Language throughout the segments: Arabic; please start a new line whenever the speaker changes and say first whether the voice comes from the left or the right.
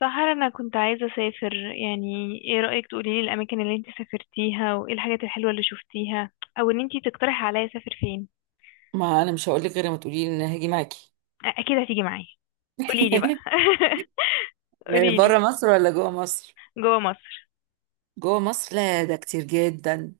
left: سحر، انا كنت عايزه اسافر، يعني ايه رايك؟ تقولي لي الاماكن اللي انت سافرتيها وايه الحاجات الحلوه اللي شفتيها، او ان انت تقترحي عليا اسافر فين.
right: ما انا مش هقول لك غير ما تقولي لي ان أنا هاجي معاكي.
left: اكيد هتيجي معايا. قولي لي بقى. قولي لي.
right: بره مصر ولا جوه مصر؟
left: جوه مصر.
right: جوه مصر، لا ده كتير جدا.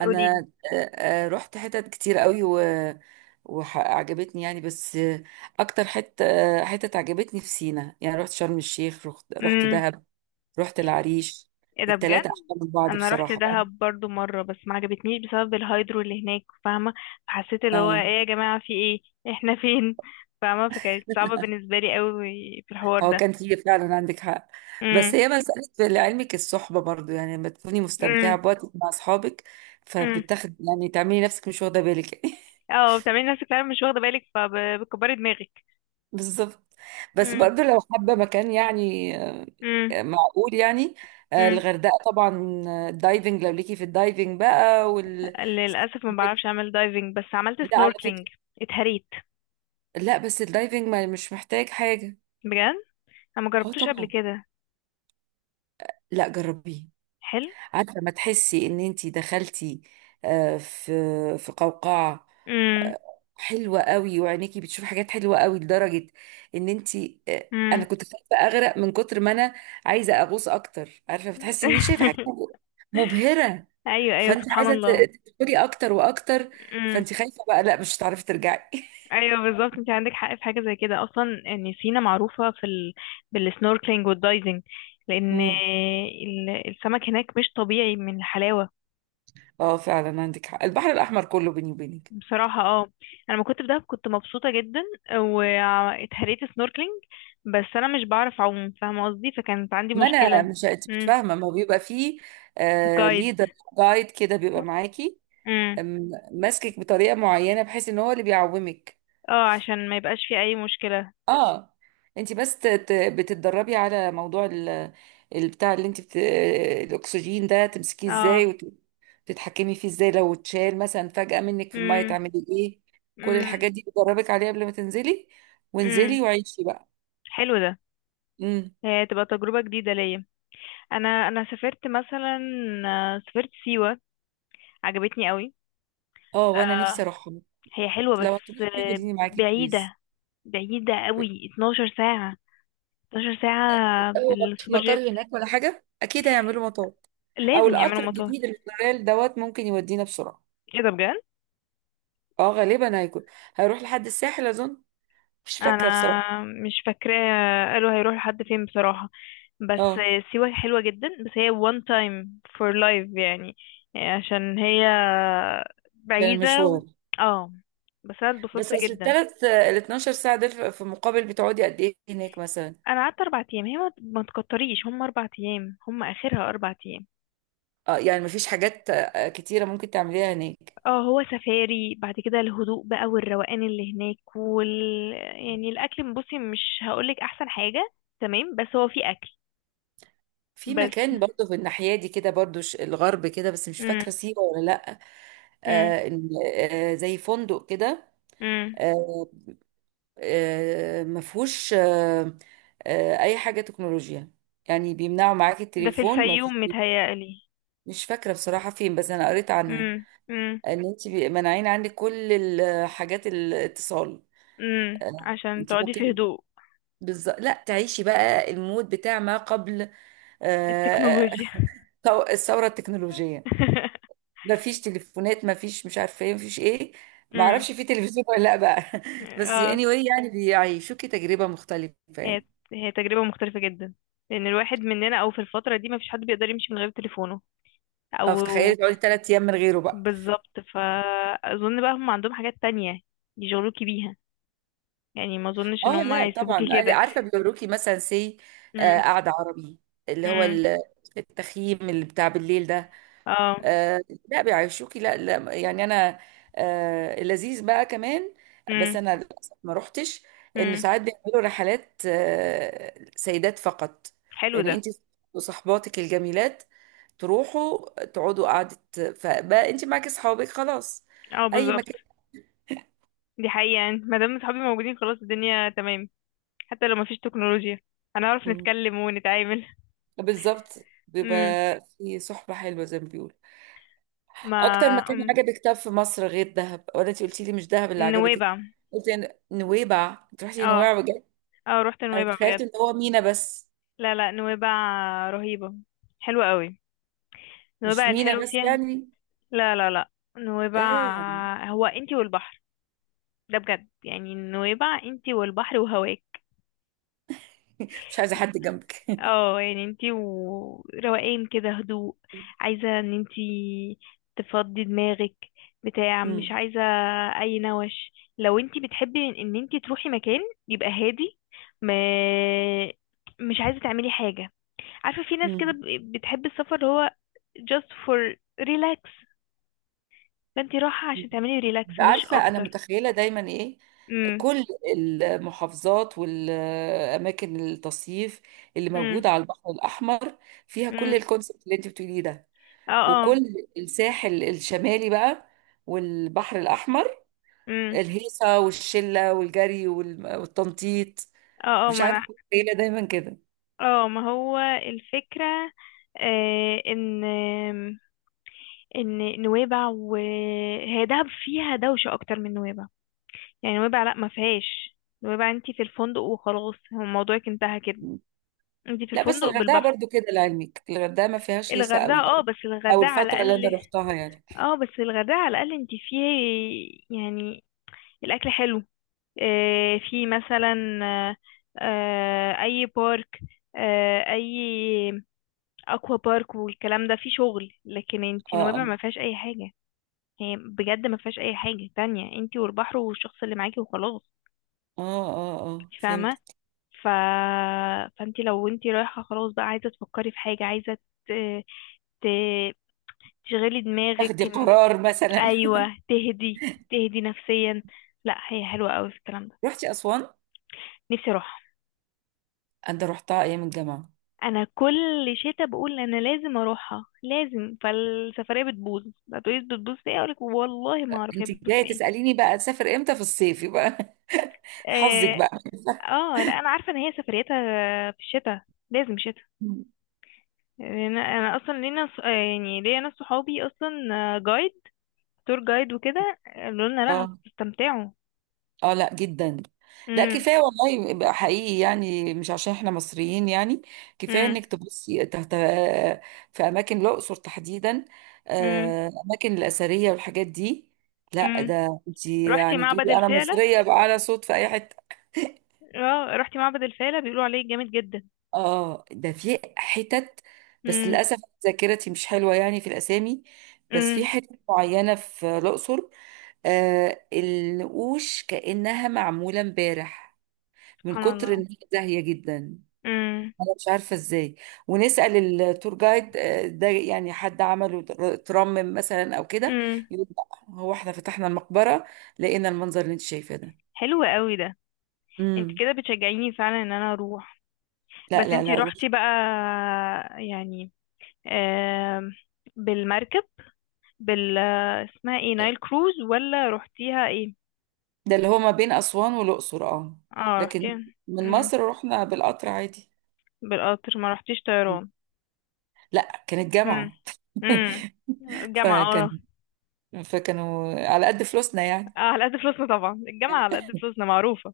left: قولي
right: انا
left: لي.
right: رحت حتت كتير قوي و وعجبتني يعني، بس اكتر حته حتت عجبتني في سينا. يعني رحت شرم الشيخ، رحت
left: امم.
right: دهب، رحت العريش.
left: ايه ده بجد؟
right: التلاتة احلى من بعض
left: انا رحت
right: بصراحه.
left: دهب برضو مره، بس ما عجبتنيش بسبب الهايدرو اللي هناك، فاهمه؟ فحسيت اللي هو
right: اه
left: ايه يا جماعه، في ايه، احنا فين؟ فاهمه؟ فكانت صعبه بالنسبه لي قوي في الحوار
right: هو
left: ده.
right: كان فيه فعلا، عندك حق.
left: امم.
right: بس هي مسألة، لعلمك الصحبة برضو يعني، لما تكوني مستمتعة
left: امم.
right: بوقتك مع أصحابك
left: امم.
right: فبتاخد يعني، تعملي نفسك مش واخدة بالك يعني.
left: اه، بتعملي نفسك فعلا مش واخده بالك، فبتكبري دماغك.
right: بالظبط. بس
left: امم.
right: برضو لو حابة مكان يعني،
left: امم.
right: معقول يعني.
left: امم.
right: الغردقة طبعا. الدايفنج لو ليكي في الدايفنج بقى وال.
left: للاسف ما بعرفش اعمل دايفنج، بس عملت
right: لا على
left: سنوركلينج.
right: فكرة،
left: اتهريت.
right: لا بس الدايفنج ما مش محتاج حاجة.
left: بجد؟ انا ما
right: اه
left: جربتوش قبل
right: طبعا،
left: كده.
right: لا جربيه.
left: حلو.
right: عارفه، ما تحسي ان انتي دخلتي آه، في في قوقعه.
left: امم.
right: آه، حلوه قوي، وعينيكي بتشوف حاجات حلوه قوي، لدرجه ان انتي انا
left: امم.
right: كنت خايفه اغرق من كتر ما انا عايزه اغوص اكتر. عارفه، بتحسي ان انت شايفه حاجه مبهره.
left: ايوه، ايوه،
right: فانت
left: سبحان
right: عايزه
left: الله.
right: تدخلي اكتر واكتر.
left: امم.
right: فانت خايفه بقى، لا مش هتعرفي ترجعي
left: ايوه، بالظبط، انت عندك حق. في حاجه زي كده اصلا، ان سينا معروفه في ال... بالسنوركلينج والدايفنج. لان
right: مم.
left: السمك هناك مش طبيعي من الحلاوه.
right: اه فعلا عندك حق، البحر الاحمر كله بيني وبينك.
left: بصراحة، اه. انا لما كنت في دهب كنت مبسوطة جدا. واتهريت سنوركلينج. بس انا مش بعرف اعوم، فاهمة قصدي؟ فكانت عندي
right: ما انا
left: مشكلة.
right: مش، انت مش
left: امم.
right: فاهمه، ما هو بيبقى فيه
left: جايد.
right: ليدر، جايد كده بيبقى معاكي،
left: امم.
right: ماسكك بطريقه معينه بحيث ان هو اللي بيعومك.
left: اه، عشان ما يبقاش في اي مشكلة.
right: اه انت بس بتتدربي على موضوع البتاع اللي انت الاكسجين ده، تمسكيه
left: اه.
right: ازاي وتتحكمي فيه ازاي، لو اتشال مثلا فجاه منك في الميه
left: امم.
right: تعملي ايه. كل
left: امم.
right: الحاجات دي بتدربك عليها قبل ما تنزلي،
left: امم.
right: وانزلي وعيشي بقى.
left: حلو ده.
right: امم.
left: هي تبقى تجربة جديدة ليا. انا سافرت مثلا. سافرت سيوة. عجبتني قوي.
right: اه وانا نفسي
left: آه.
right: اروح.
left: هي حلوة،
right: لو
left: بس...
right: هتروحي خديني معاكي بليز.
left: بعيدة. بعيدة قوي. 12 ساعة. 12 ساعة
right: أول ما مفيش
left: بالسوبر جيت.
right: مطار هناك ولا حاجة، أكيد هيعملوا مطار. أو
left: لازم يعملوا
right: القطر
left: مطاهي.
right: الجديد اللي طالع دوت ممكن يودينا بسرعة.
left: ايه ده بجد؟
right: اه غالبا هيكون، هيروح لحد الساحل اظن. مش فاكره بصراحه.
left: انا مش فاكراه، قالوا هيروحوا لحد فين بصراحة. بس...
right: اه
left: سيوة حلوة جدا، بس هي one time for life يعني. عشان هي
right: عشان
left: بعيدة و...
right: المشوار.
left: اه. بس انا
right: بس
left: اتبسطت
right: اصل
left: جدا.
right: ال 12 ساعه دول، في مقابل بتقعدي قد ايه هناك مثلا.
left: انا قعدت اربع ايام، هي ما تكتريش، هم اربع ايام، هم اخرها اربع ايام.
right: اه يعني مفيش حاجات كتيره ممكن تعمليها هناك.
left: اه، هو سفاري بعد كده، الهدوء بقى والروقان اللي هناك وال... يعني الاكل، بصي، مش هقولك احسن حاجة. تمام، بس هو في اكل.
right: في
left: بس...
right: مكان برضه في الناحيه دي كده، برضه الغرب كده، بس مش فاكره سيوه ولا لا.
left: امم.
right: آه إن- زي فندق كده.
left: امم.
right: آه مفهوش اي حاجه تكنولوجيا، يعني بيمنعوا معاك
left: ده في
right: التليفون، مفهوش.
left: الفيوم متهيألي.
right: مش فاكرة بصراحة فين، بس أنا قريت عنها
left: امم. امم.
right: إن أنت مانعين عندك كل الحاجات الاتصال.
left: امم.
right: آه،
left: عشان
right: أنت
left: تقعدي في
right: ممكن،
left: هدوء.
right: بالظبط، لا تعيشي بقى المود بتاع ما قبل آه،
left: التكنولوجيا.
right: الثورة التكنولوجية. مفيش تليفونات، مفيش، مش عارفة إيه، مفيش إيه.
left: امم.
right: معرفش في تلفزيون ولا لأ بقى بس
left: اه.
right: anyway يعني بيعيشوكي تجربة مختلفة
left: هي...
right: يعني.
left: هي تجربة مختلفة جدا. لأن الواحد مننا، أو في الفترة دي، مفيش حد بيقدر يمشي من غير تليفونه.
right: اه
left: أو...
right: فتخيلي تقعدي 3 أيام من غيره بقى.
left: بالظبط، فأظن بقى هم عندهم حاجات تانية يشغلوكي بيها. يعني ما أظنش
right: اه
left: إن هم
right: لا
left: هيسيبوكي
right: طبعا،
left: كده.
right: عارفه بيوروكي مثلا سي آه،
left: امم.
right: قعده عربي، اللي هو
left: امم.
right: التخييم اللي بتاع بالليل ده.
left: اه.
right: آه، لا بيعيشوكي، لا لا، يعني انا لذيذ بقى كمان. بس
left: امم.
right: انا للاسف ما روحتش. ان
left: امم.
right: ساعات بيعملوا رحلات سيدات فقط.
left: حلو
right: يعني
left: ده.
right: انت وصحباتك الجميلات تروحوا تقعدوا قعدة، فبقى انت معاكي اصحابك خلاص
left: اه،
right: اي
left: بالظبط.
right: مكان.
left: دي حقيقة، يعني ما دام صحابي موجودين خلاص الدنيا تمام. حتى لو مفيش تكنولوجيا، هنعرف
right: مم.
left: نتكلم ونتعامل.
right: بالظبط، بيبقى
left: امم.
right: في صحبة حلوة زي ما بيقولوا.
left: ما...
right: اكتر مكان
left: أم.
right: عجبك طب في مصر غير دهب؟ ولا انت قلتي لي مش دهب اللي عجبتك؟
left: نويبع.
right: قلت نويبع، انت رحتي
left: اه،
right: نويبع بجد؟
left: اه، رحت
right: انا
left: نويبع
right: تخيلت
left: بجد.
right: ان هو مينا بس.
left: لا، لا، نويبع. رهيبة. حلوة قوي.
right: مش
left: نويبع
right: مينا
left: الحلو
right: بس
left: فيها...
right: يعني.
left: لا، لا، لا. نويبع.
right: آه.
left: هو انتي والبحر. ده بجد، يعني نويبع، انتي والبحر وهواك.
right: مش عايزه حد جنبك
left: اه، يعني انتي وروقان كده، هدوء. عايزة ان انتي تفضي دماغك. بتاع، مش
right: مم.
left: عايزة... اي نوش، لو انتي بتحبي إن انتي تروحي مكان، يبقى هادي. ما... مش عايزة تعملي حاجة. عارفة في ناس كده
right: مم.
left: بتحب السفر، اللي هو just for relax. فانتي رايحة عشان تعملي ريلاكس مش
right: عارفه انا
left: اكتر.
right: متخيله دايما ايه؟
left: امم.
right: كل المحافظات والاماكن التصيف اللي
left: امم.
right: موجوده على البحر الاحمر فيها
left: امم.
right: كل الكونسبت اللي انت بتقوليه ده.
left: اه، اه.
right: وكل الساحل الشمالي بقى والبحر الاحمر،
left: امم.
right: الهيصة والشلة والجري والتنطيط.
left: اه، اه.
right: مش
left: ما انا...
right: عارفة قليلة دايما كده.
left: اه، ما هو الفكرة. آه ان ان نويبع، وهي دهب فيها دوشة اكتر من نويبع. يعني نويبع لا، ما فيهاش. نويبع انتي في الفندق وخلاص، هو موضوعك انتهى كده. انتي في
right: لا بس
left: الفندق
right: الغردقة
left: بالبحر.
right: برضو كده لعلمك، الغردقة ما فيهاش هيصة
left: الغردقة،
right: قوي،
left: اه،
right: أو
left: بس
right: أو
left: الغردقة على
right: الفترة اللي أنا
left: الأقل...
right: روحتها يعني.
left: اه، بس الغردقة على الأقل انتي فيه. يعني الأكل حلو. اه، في مثلا... اه. اه، أي بارك. اه، أي أكوا بارك والكلام ده فيه شغل، لكن انتي
right: اه،
left: نويبع
right: اه،
left: ما فيهاش أي حاجة. هي بجد ما فيهاش أي حاجة تانية، انتي والبحر والشخص اللي معاكي وخلاص.
right: اه، اه، اه، فهمت.
left: فاهمة. ف... فانت لو انت رايحة خلاص بقى عايزة تفكري في حاجة، عايزة ت... ت... تشغلي دماغك
right: تاخدي
left: إن...
right: قرار مثلا.
left: ايوه، تهدي. تهدي نفسيا. لا، هي حلوة قوي في الكلام ده.
right: رحتي أسوان؟
left: نفسي اروح.
right: أنا روحتها أيام الجامعة.
left: انا كل شتا بقول انا لازم اروحها لازم، فالسفرية بتبوظ. هتقولي بتبوظ في ايه؟ اقولك والله ما اعرف هي
right: أنت
left: بتبوظ
right: جاية
left: في ايه.
right: تسأليني بقى تسافر إمتى، في الصيف يبقى حظك
left: اه.
right: بقى
left: لا، انا عارفة ان هي سفريتها في الشتا. لازم شتا. لأن انا اصلا لينا يعني ليا ناس صحابي اصلا جايد، تور جايد وكده، قالوا لنا لا
right: اه،
left: هتستمتعوا.
right: اه، لا جدا. لا
left: امم.
right: كفايه والله بقى حقيقي، يعني مش عشان احنا مصريين يعني. كفايه
left: امم.
right: انك تبصي تحت في اماكن الاقصر تحديدا،
left: امم.
right: اماكن الاثريه والحاجات دي. لا
left: امم.
right: ده انت
left: رحتي
right: يعني
left: معبد
right: تقولي انا
left: الفيلة؟
right: مصريه بقى على صوت في اي حته.
left: اه، رحتي معبد الفيلة، بيقولوا عليه جامد جدا.
right: اه ده في حتت. بس
left: امم.
right: للاسف ذاكرتي مش حلوه يعني في الاسامي. بس في
left: امم.
right: حتت معينه في الاقصر النقوش كانها معموله امبارح، من
left: سبحان
right: كتر
left: الله.
right: ان هي زاهيه جدا.
left: امم.
right: انا مش عارفه ازاي. ونسال التور جايد ده يعني حد عمله ترمم مثلا او كده.
left: امم.
right: يقول لأ، هو احنا فتحنا المقبره لقينا المنظر اللي انت شايفاه ده.
left: حلو قوي ده. انت
right: امم.
left: كده بتشجعيني فعلا ان انا اروح.
right: لا
left: بس
right: لا
left: انت
right: لا، روح.
left: رحتي بقى، يعني، آم، بالمركب، بال... اسمها ايه، نايل كروز؟ ولا رحتيها ايه؟
right: ده اللي هو ما بين اسوان والاقصر، اه.
left: اه،
right: لكن
left: رحتيها.
right: من
left: امم.
right: مصر رحنا بالقطر عادي.
left: بالقطر؟ ما رحتيش
right: مم.
left: طيران؟
right: لا كانت
left: امم.
right: جامعه
left: امم. الجامعة، اه.
right: فكان فكانوا على قد فلوسنا يعني.
left: اه، على قد فلوسنا، طبعا الجامعة على قد فلوسنا معروفة.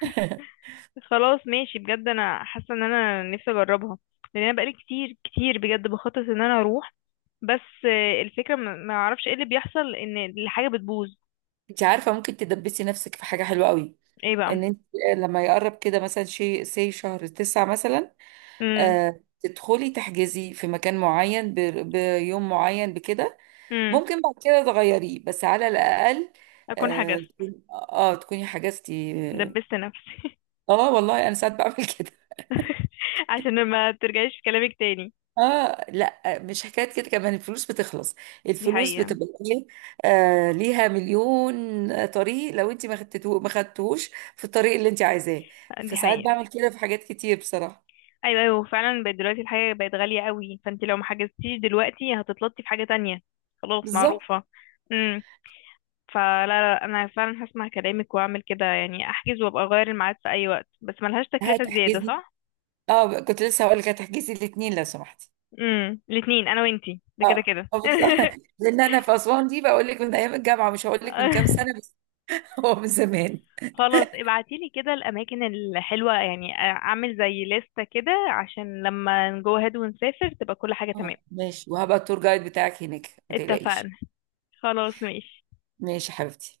left: خلاص ماشي، بجد انا حاسة ان انا نفسي اجربها. لان انا بقالي كتير كتير بجد بخطط ان انا اروح. بس الفكرة ما اعرفش ايه اللي بيحصل ان الحاجة بتبوظ.
right: انت عارفه ممكن تدبسي نفسك في حاجه حلوه قوي،
left: ايه بقى؟
right: ان انت لما يقرب كده مثلا شيء سي شهر تسعة مثلا،
left: امم.
right: تدخلي تحجزي في مكان معين بيوم معين بكده.
left: امم.
right: ممكن بعد كده تغيريه، بس على الاقل
left: اكون
right: اه
left: حجزت.
right: تكوني حجزتي.
left: دبست نفسي.
right: اه والله انا ساعات بعمل كده.
left: عشان ما ترجعيش في كلامك تاني.
right: اه لا مش حكايه كده، كمان الفلوس بتخلص،
left: دي
right: الفلوس
left: حقيقة.
right: بتبقى ايه؟ ليها مليون طريق، لو انت ما خدتوش في الطريق اللي انت عايزاه.
left: دي
right: فساعات
left: حقيقة.
right: بعمل كده في حاجات كتير بصراحه.
left: ايوه، ايوه، فعلا بقت دلوقتي الحاجه بقت غاليه قوي، فانت لو ما حجزتيش دلوقتي هتتلطي في حاجه تانية. خلاص
right: بالظبط.
left: معروفه. امم. فلا لا، انا فعلا هسمع كلامك واعمل كده، يعني احجز وابقى اغير الميعاد في اي وقت، بس ملهاش تكلفه زياده،
right: هتحجزي،
left: صح؟
right: اه كنت لسه هقول لك هتحجزي الاثنين لو سمحتي.
left: امم. الاثنين انا وانتي ده كده
right: اه
left: كده.
right: بالظبط لان انا في اسوان دي بقول لك من ايام الجامعه، مش هقول لك من كام سنه بس هو من زمان.
left: خلاص ابعتيلي كده الاماكن الحلوه، يعني اعمل زي لستة كده عشان لما نجو هاد ونسافر تبقى كل حاجه تمام.
right: اه ماشي، وهبقى التور جايد بتاعك هناك ما
left: اتفقنا.
right: تقلقيش.
left: خلاص ماشي.
right: ماشي يا حبيبتي.